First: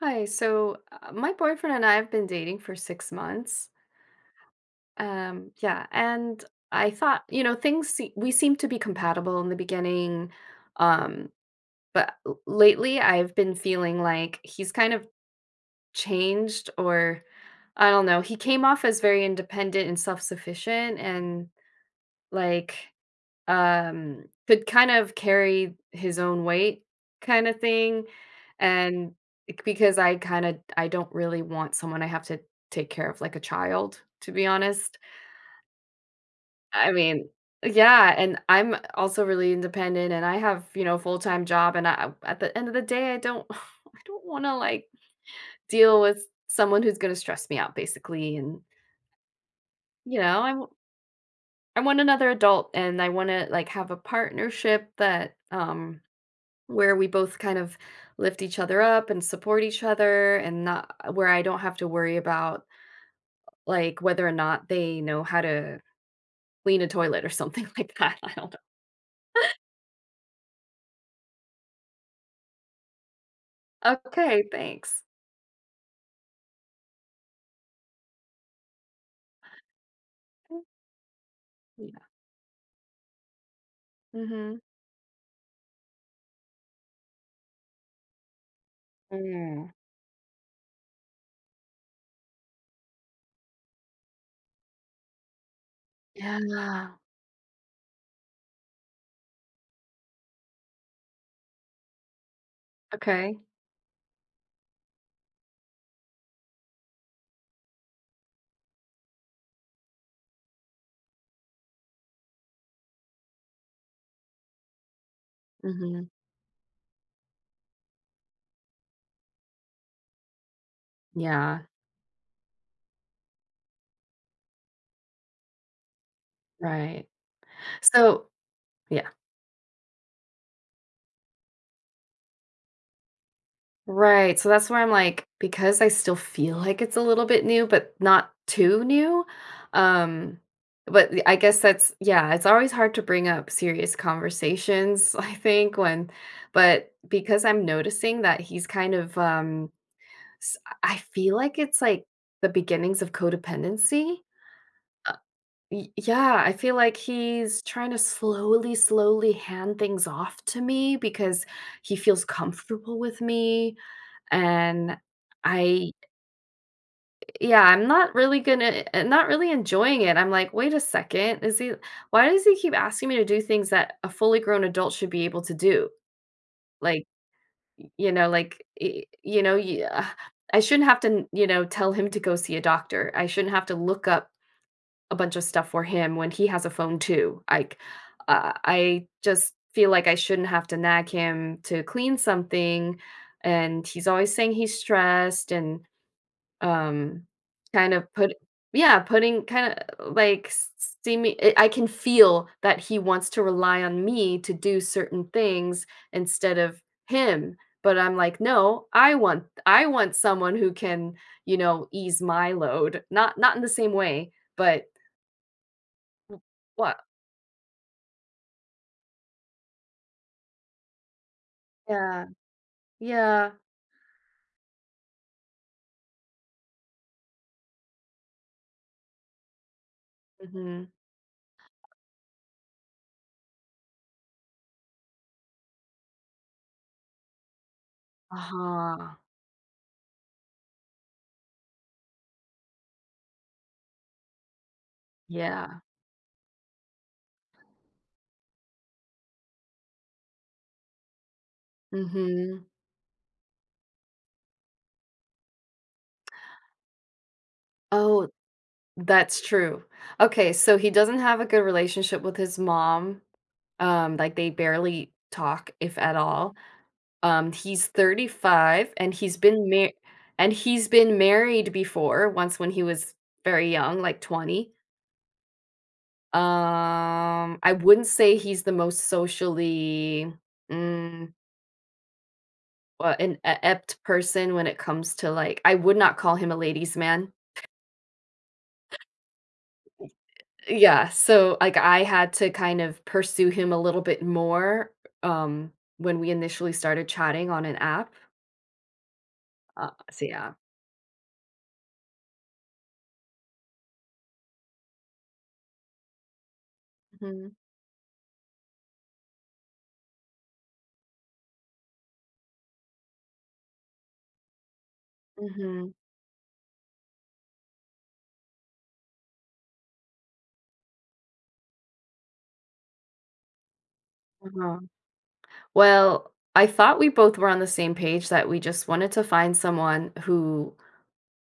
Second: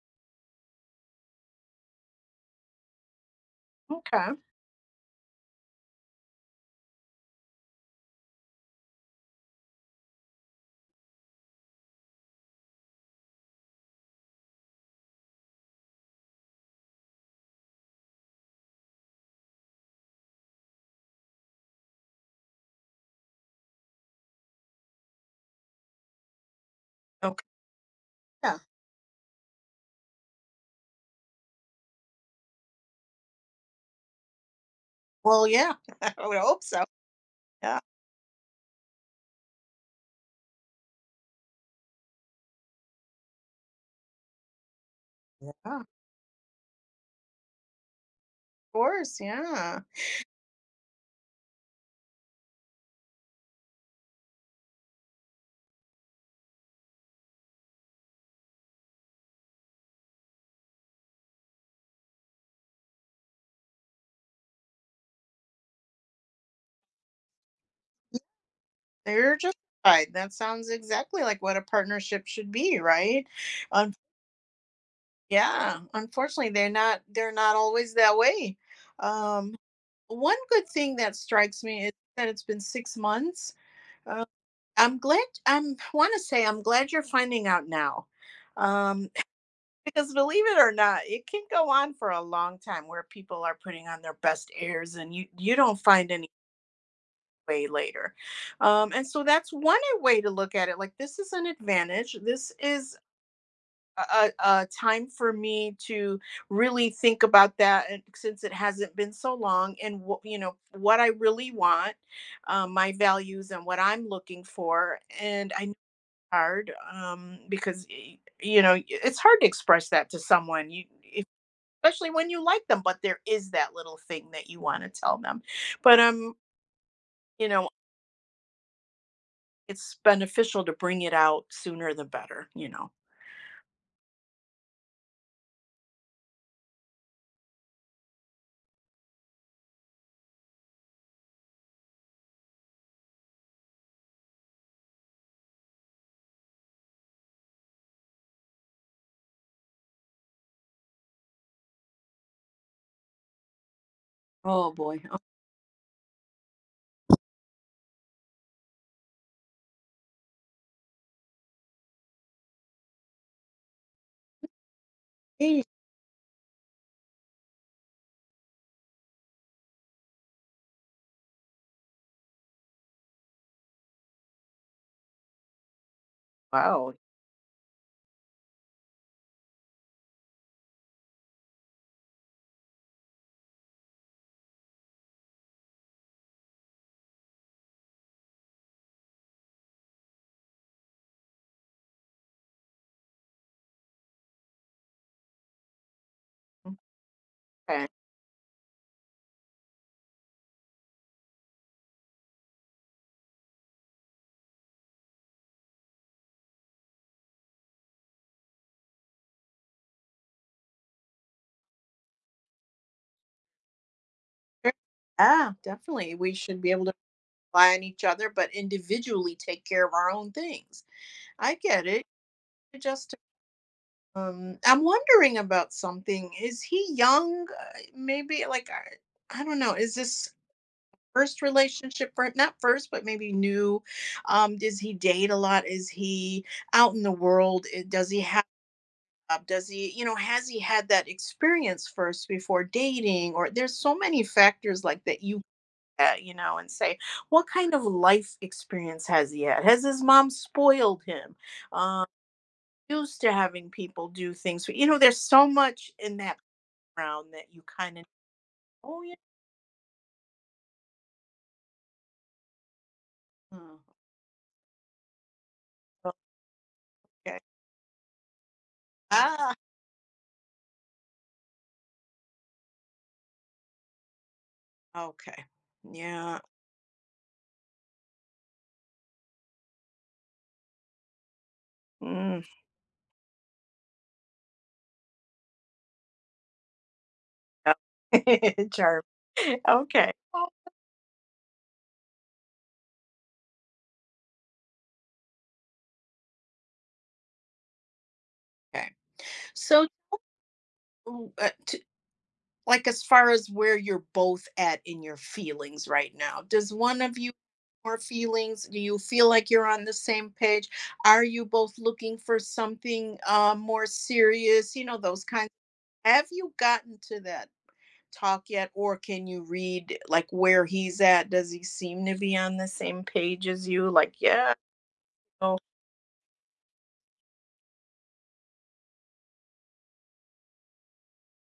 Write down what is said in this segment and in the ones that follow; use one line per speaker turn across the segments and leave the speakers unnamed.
Hi. My boyfriend and I have been dating for 6 months.
Okay.
Yeah, and I thought, you know, we seemed to be compatible in the beginning, um, but lately I've been feeling like he's kind of changed, or I don't know. He came off as very independent and self-sufficient, and like could kind of carry his own weight
Okay.
kinda thing,
Yeah.
and c because I don't really want someone I have to take care of like a child, to be honest.
Well, yeah. I would hope so.
I mean
Yeah.
yeah, and I'm also really independent, and I have, you know, full-time job, and I at the end of the day, I don't I don't wanna, like,
Yeah. Of
deal with someone who's gonna stress me out, basically, and,
course. Yeah.
you know, I w I want another adult, and I wanna, like, have a partnership where we both kind of lift each other up and support each other and not where I don't have to worry about like whether or not they know how to clean a toilet or something like that. I don't
They're just right. That sounds exactly like what a partnership should be, right? Un-
know. Okay, thanks.
yeah. Unfortunately, they're not. They're not always that way. Um, One good thing that strikes me
Yeah.
is that it's been 6 months. Uh,
Mhm.
I'm glad. I'm want to say I'm glad you're finding out now. Um,
Mm.
Because believe it or not, it can go on for a long time where people are putting on their best airs and you don't find any
Yeah.
way later. And so that's one way to look at it. Like this is an advantage. This is
Okay.
a time for me to really think about that, and since it hasn't been so long and what, you know, what I really want, my values and what I'm looking for. And I know
Mhm.
it's hard, because you know it's hard to express that to someone. You,
Yeah,
especially when you like them, but there is that little thing that you wanna tell them. But,
right.
you know,
So, yeah.
it's beneficial to bring it out sooner the better, you know?
Right, so that's where I'm like, because I still feel like it's a little bit new, but not too new, um, but the I guess that's yeah, it's always hard to bring up serious conversations, I think, when but because I'm noticing that he's kind of, s I feel like it's, like, the beginnings of codependency?
Oh, boy.
Uh, y yeah, I feel like he's trying to slowly, slowly hand things off to me because he feels comfortable with me, and
Okay.
I yeah, I'm not really enjoying it. I'm like, "Wait a second, is he why does he keep asking me to do things that a fully grown adult should be able to do?"
Wow.
Like, y you know, like, y you know, yeah, I shouldn't have to, you know, tell him to go see a doctor. I shouldn't have to look up a bunch of stuff for him when he has a phone too. Like, I just feel like I shouldn't have to nag him to clean something, and he's always saying he's stressed and Um,
Okay.
kind of put yeah, putting kinda like s s seeming I can feel that he wants to rely on me to do certain things instead of him, but I'm like, "No, I want someone who can, you know, ease my load." Not in the same way,
Sure.
but
Yeah, definitely. We
w
should be able to
what
rely on each other, but individually take care of our own things. I get it.
yeah,
It just,
yeah,
I'm wondering about something. Is he young? Maybe like, I don't know. Is this
mhm.
first relationship for not first but maybe new, does he date a lot, is he out in the world? Does he have,
Uh-huh,
does he, you know, has he had that experience first before dating, or there's so many factors like that you,
yeah,
you know, and say, what kind of life experience has he had, has his mom spoiled him, um
mhm.
used to having people do things for, you know, there's so much in that round that you kind of.
Oh,
Oh yeah.
that's true. Okay, so he doesn't have a good relationship with his mom.
mm,
Like, they barely talk, if at all.
okay.
He's 35, and he's
Ah,
been mar and he's been married before, once when he was very young, like 20.
okay. Yeah.
I wouldn't say he's the most socially, mm,
Mm.
well, an apt person when it comes to, like I would not call him a ladies' man.
Charm. Okay.
Yeah, so, like, I had to kind of pursue him a little bit more, um, when we initially started chatting on an app.
Okay. So,
Yeah.
w- t like, as far as where you're both at in your feelings right now, does one of you
Mhm.
more feelings? Do you feel like you're on the same page? Are you both looking for something, more serious? You know, those kinds.
Mhm,
Have you gotten to that talk yet, or can you read like where he's at? Does he seem to be on the same page as you? Like, yeah,
uh-huh.
no.
Well, I thought we both were on the same page that we just wanted to find someone who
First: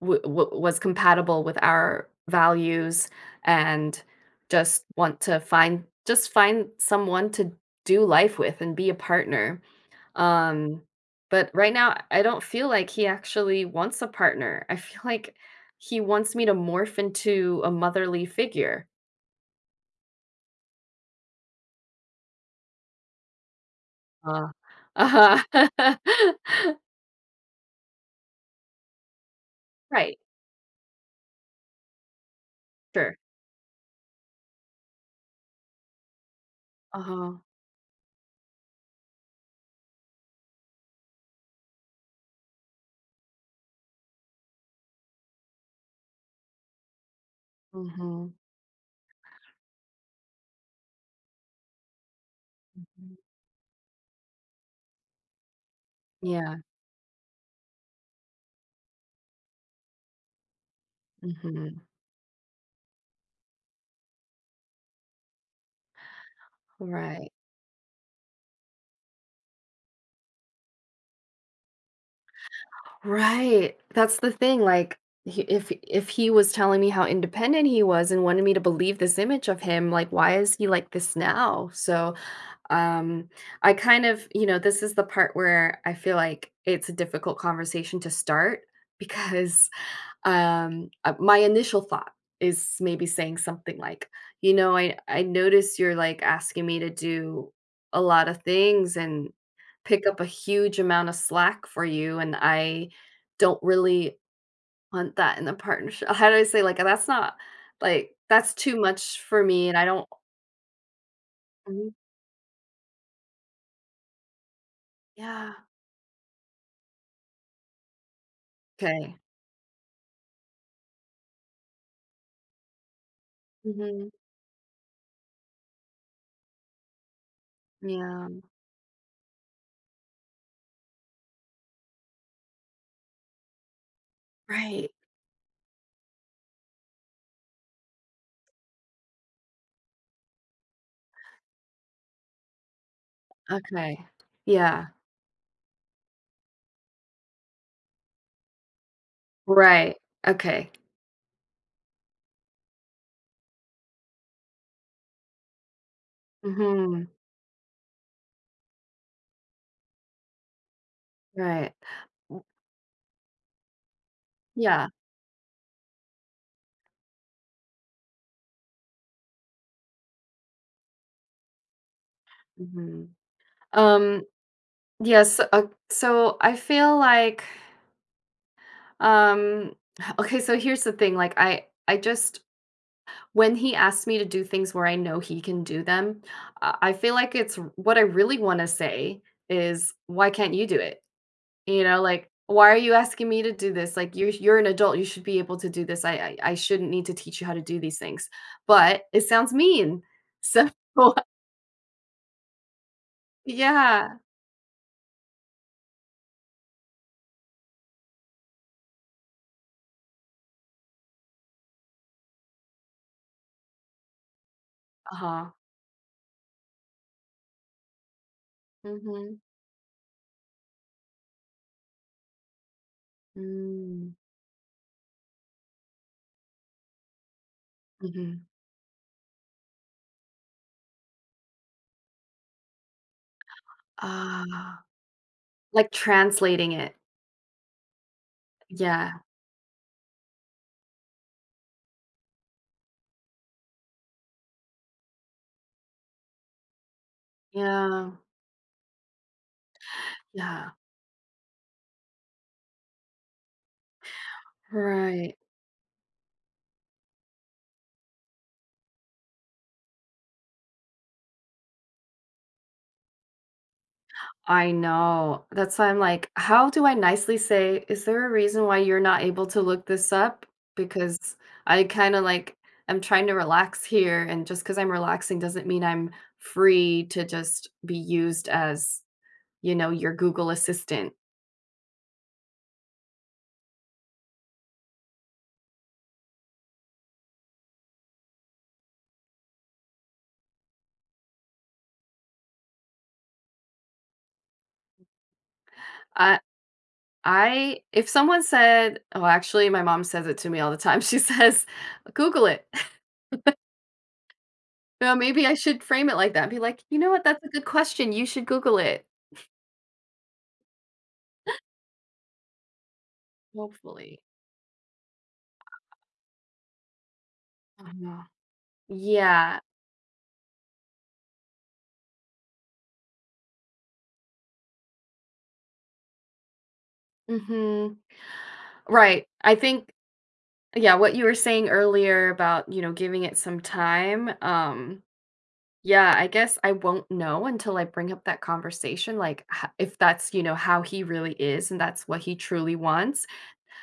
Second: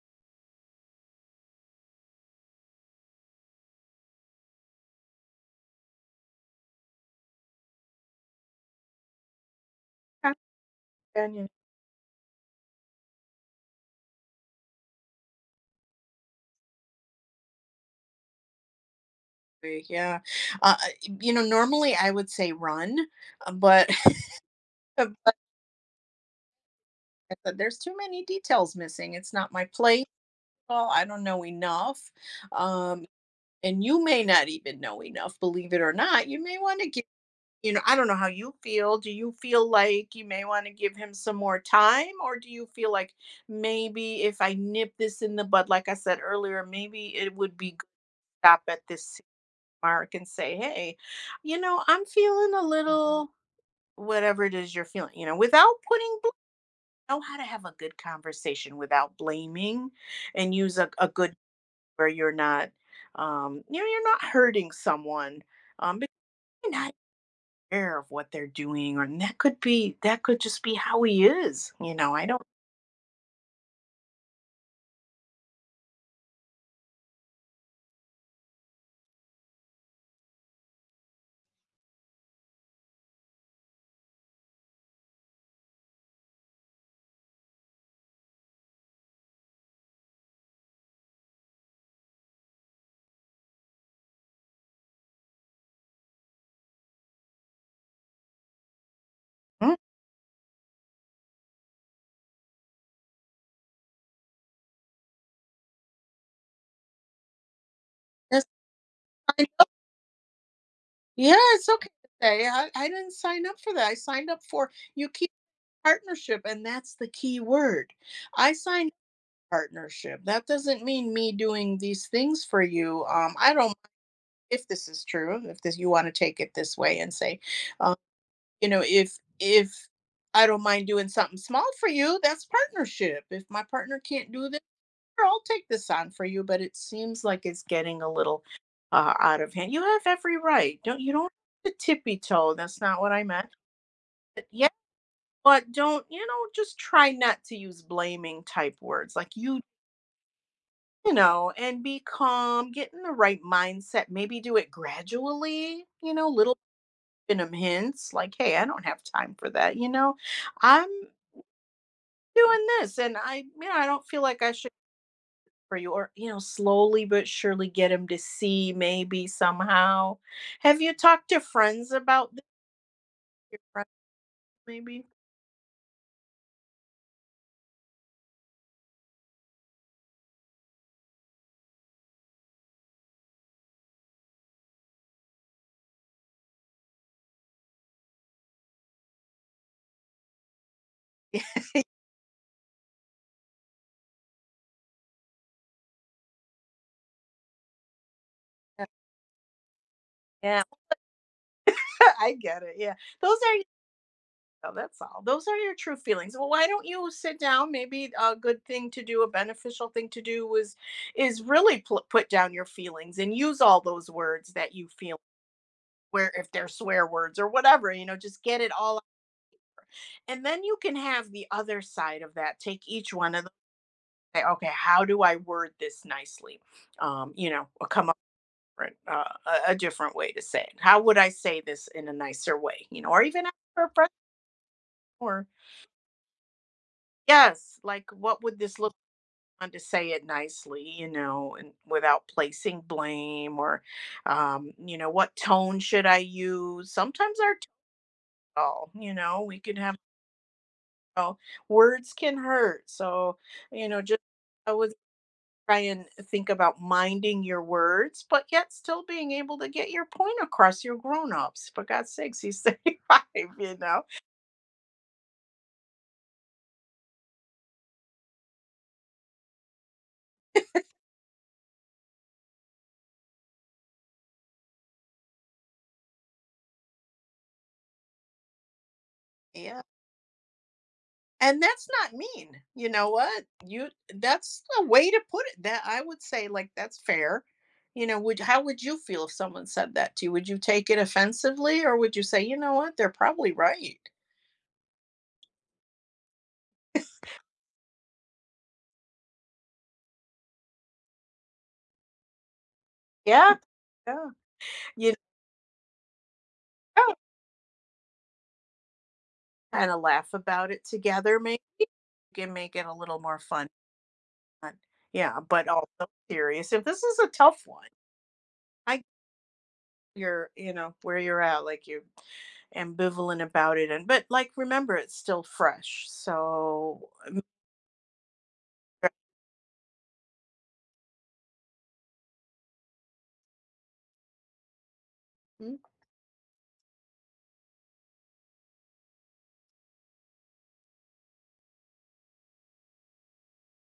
w w was compatible with our values and just find someone to do life with and be a partner. Um, but right now, I don't feel like he actually wants a partner. I feel like he wants me to morph into a motherly figure.
Yeah. Uh, uh, you know, normally I would say run, but,
Uh,
but like
uh-huh.
I said, there's too many details missing. It's not my place.
Right,
Well, I don't know enough. Um,
sure.
and you may not even know enough, believe it or not. You may want to give,
Uh-huh.
you know, I don't know how you feel. Do you feel like you may want to give him some more time? Or do you feel like maybe if I nip this in the bud, like I said earlier, maybe it would be good to
Mhm.
stop at this mark and say, hey, you know, I'm feeling a Mhm. little. Whatever it is you're feeling, you know, without putting bl,
Yeah,
know how to have a good conversation without blaming, and use a good
mhm.
where you're not, you know, you're not hurting someone, but you're not
Right.
aware of what they're doing, or and that could be, that could just be how he is, you know, I don't.
Right. That's the thing, like, he if he was telling me how independent he was and wanted me to believe this image of him, like, why is he like this now? So, um, I kind of you know, this is the part where I feel like it's a difficult conversation to start because my initial thought is maybe saying something like, "You know, I notice you're, like, asking me to do a lot of things and
Mm,
pick up a huge amount of slack for you, and I don't really want that in the partnership." How do I say, like, "That's not like,
that's
that's too much for
fine. Oh,
me, and I don't"?
yeah, it's okay
Mhm.
to say, "I didn't sign up for that, I signed up for" you keep
Yeah.
partnership, and that's the key word. I signed
Okay.
partnership. That doesn't mean me doing these things for you. I don't,
Mhm.
if this is true. If this, you want to take it this way and say, um,
Yeah.
you know, if I don't mind doing something small for you, that's partnership. If my partner can't do this,
Right.
sure, I'll take this on for you. But it seems like it's getting a little, out of hand. You have every right. Don't you don't have to tippy toe. That's not what I meant.
Okay.
But yeah.
Yeah.
But don't, you know, just try not to use blaming type words like you.
Right. Okay.
You know, and be calm, get in the right mindset, maybe do it gradually, you know, little
Mhm.
venom hints like, hey, I don't have time for that, you know, I'm
Right. W
doing this and I, you know, I don't feel like I should
Yeah.
for you, or, you know, slowly but surely get him to see maybe somehow. Have you talked to friends about this?
Mhm.
Your friends,
Um,
maybe?
yes, so I feel like um okay, so here's the thing, like I just when he asks me to do things where I know he can do them, I feel like what I really want to say is why can't you do it? You know, like why are you asking me to do this? Like you're an adult, you should be able to do this. I shouldn't need to teach you how to do these things.
Yeah,
But it sounds mean.
yeah,
So
I get it. Yeah. Those are.
yeah.
So that's all. Those are your true feelings. Well, why don't you sit down? Maybe a good thing to do, a beneficial thing to do is really put down your feelings and use all those words that you feel
Uh-huh.
where, if they're swear words or whatever, you know, just get it all,
Mhm.
and then you can have the other side of that. Take each one of them.
Mm-hmm.
Say, okay, how do I word this nicely? You know, or come up
Mm-hmm.
with, a different way to say it. How would I say this in a nicer way? You know, or even ask for a friend
Ah,
or,
like translating it.
yes, like what would this look
Yeah,
on to say it nicely, you know, and without placing blame or, you know, what tone should I use? Sometimes our tone,
yeah,
oh, you know, we could have,
yeah,
oh, words can hurt. So, you know, just, I would
right.
try and think about minding your words, but yet still being able to get your point across. Your are grown ups, for God's sakes, he's 35, you know.
I know. That's why I'm like, how do I nicely say, "Is there a reason why you're not able to look this up?" Because I kinda, like, am trying to relax here, and just because 'cause I'm relaxing doesn't mean I'm free to just be used as, you
Yeah.
know, your Google assistant.
And that's not mean. You know what? You, that's a way to put it that I would say, like, that's fair. You know, would, how would you feel if someone said that to you? Would you take it offensively, or would you say, "You know what? They're probably right."
I I if someone said oh, actually, my mom says it to me all the time. She says, "Google it."
Yeah, yeah. You
No, maybe I should frame it like that be like, "You know
know,
what? That's a good question. You should Google it."
kind of laugh about it together, maybe you can make it a little more fun.
Hopefully.
But yeah, but also serious. If this is a tough one,
Uh-huh.
I get,
Yeah.
you're, you know where you're at, like you're ambivalent about it, and but like remember it's still fresh, so.
Mhm. Right. I think yeah, what you were saying earlier about, you know, giving it some time,
Mm,
yeah, I guess I won't know until I bring up that conversation, like, ho if that's, you know, how he really is and that's what he truly wants,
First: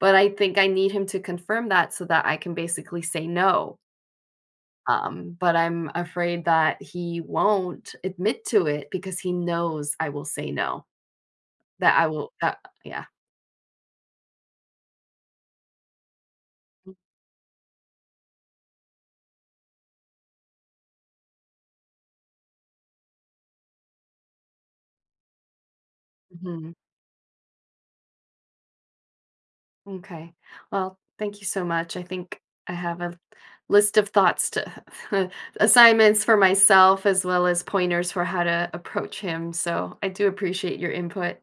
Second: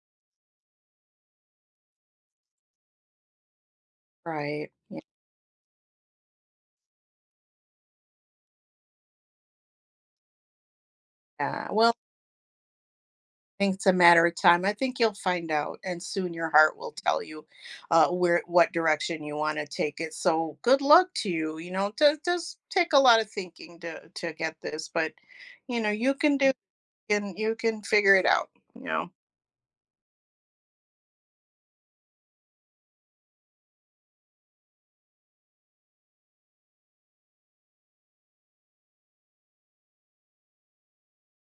but I think I need him to confirm that so that I can basically say no.
right.
But I'm afraid that he won't admit to it because he knows I will say no,
Yeah. Well,
that I will that yeah.
I think it's a matter of time. I think you'll find out, and soon your heart will tell you, where, what direction you want to take it. So good luck to you. You know, it does take a lot of thinking to get this, but you know, you can do
Mhm.
and you can figure it out. You know.
Okay. Well, thank you so much. I think I have a list of thoughts to assignments for myself as well as pointers for how to approach him. So I do appreciate your input.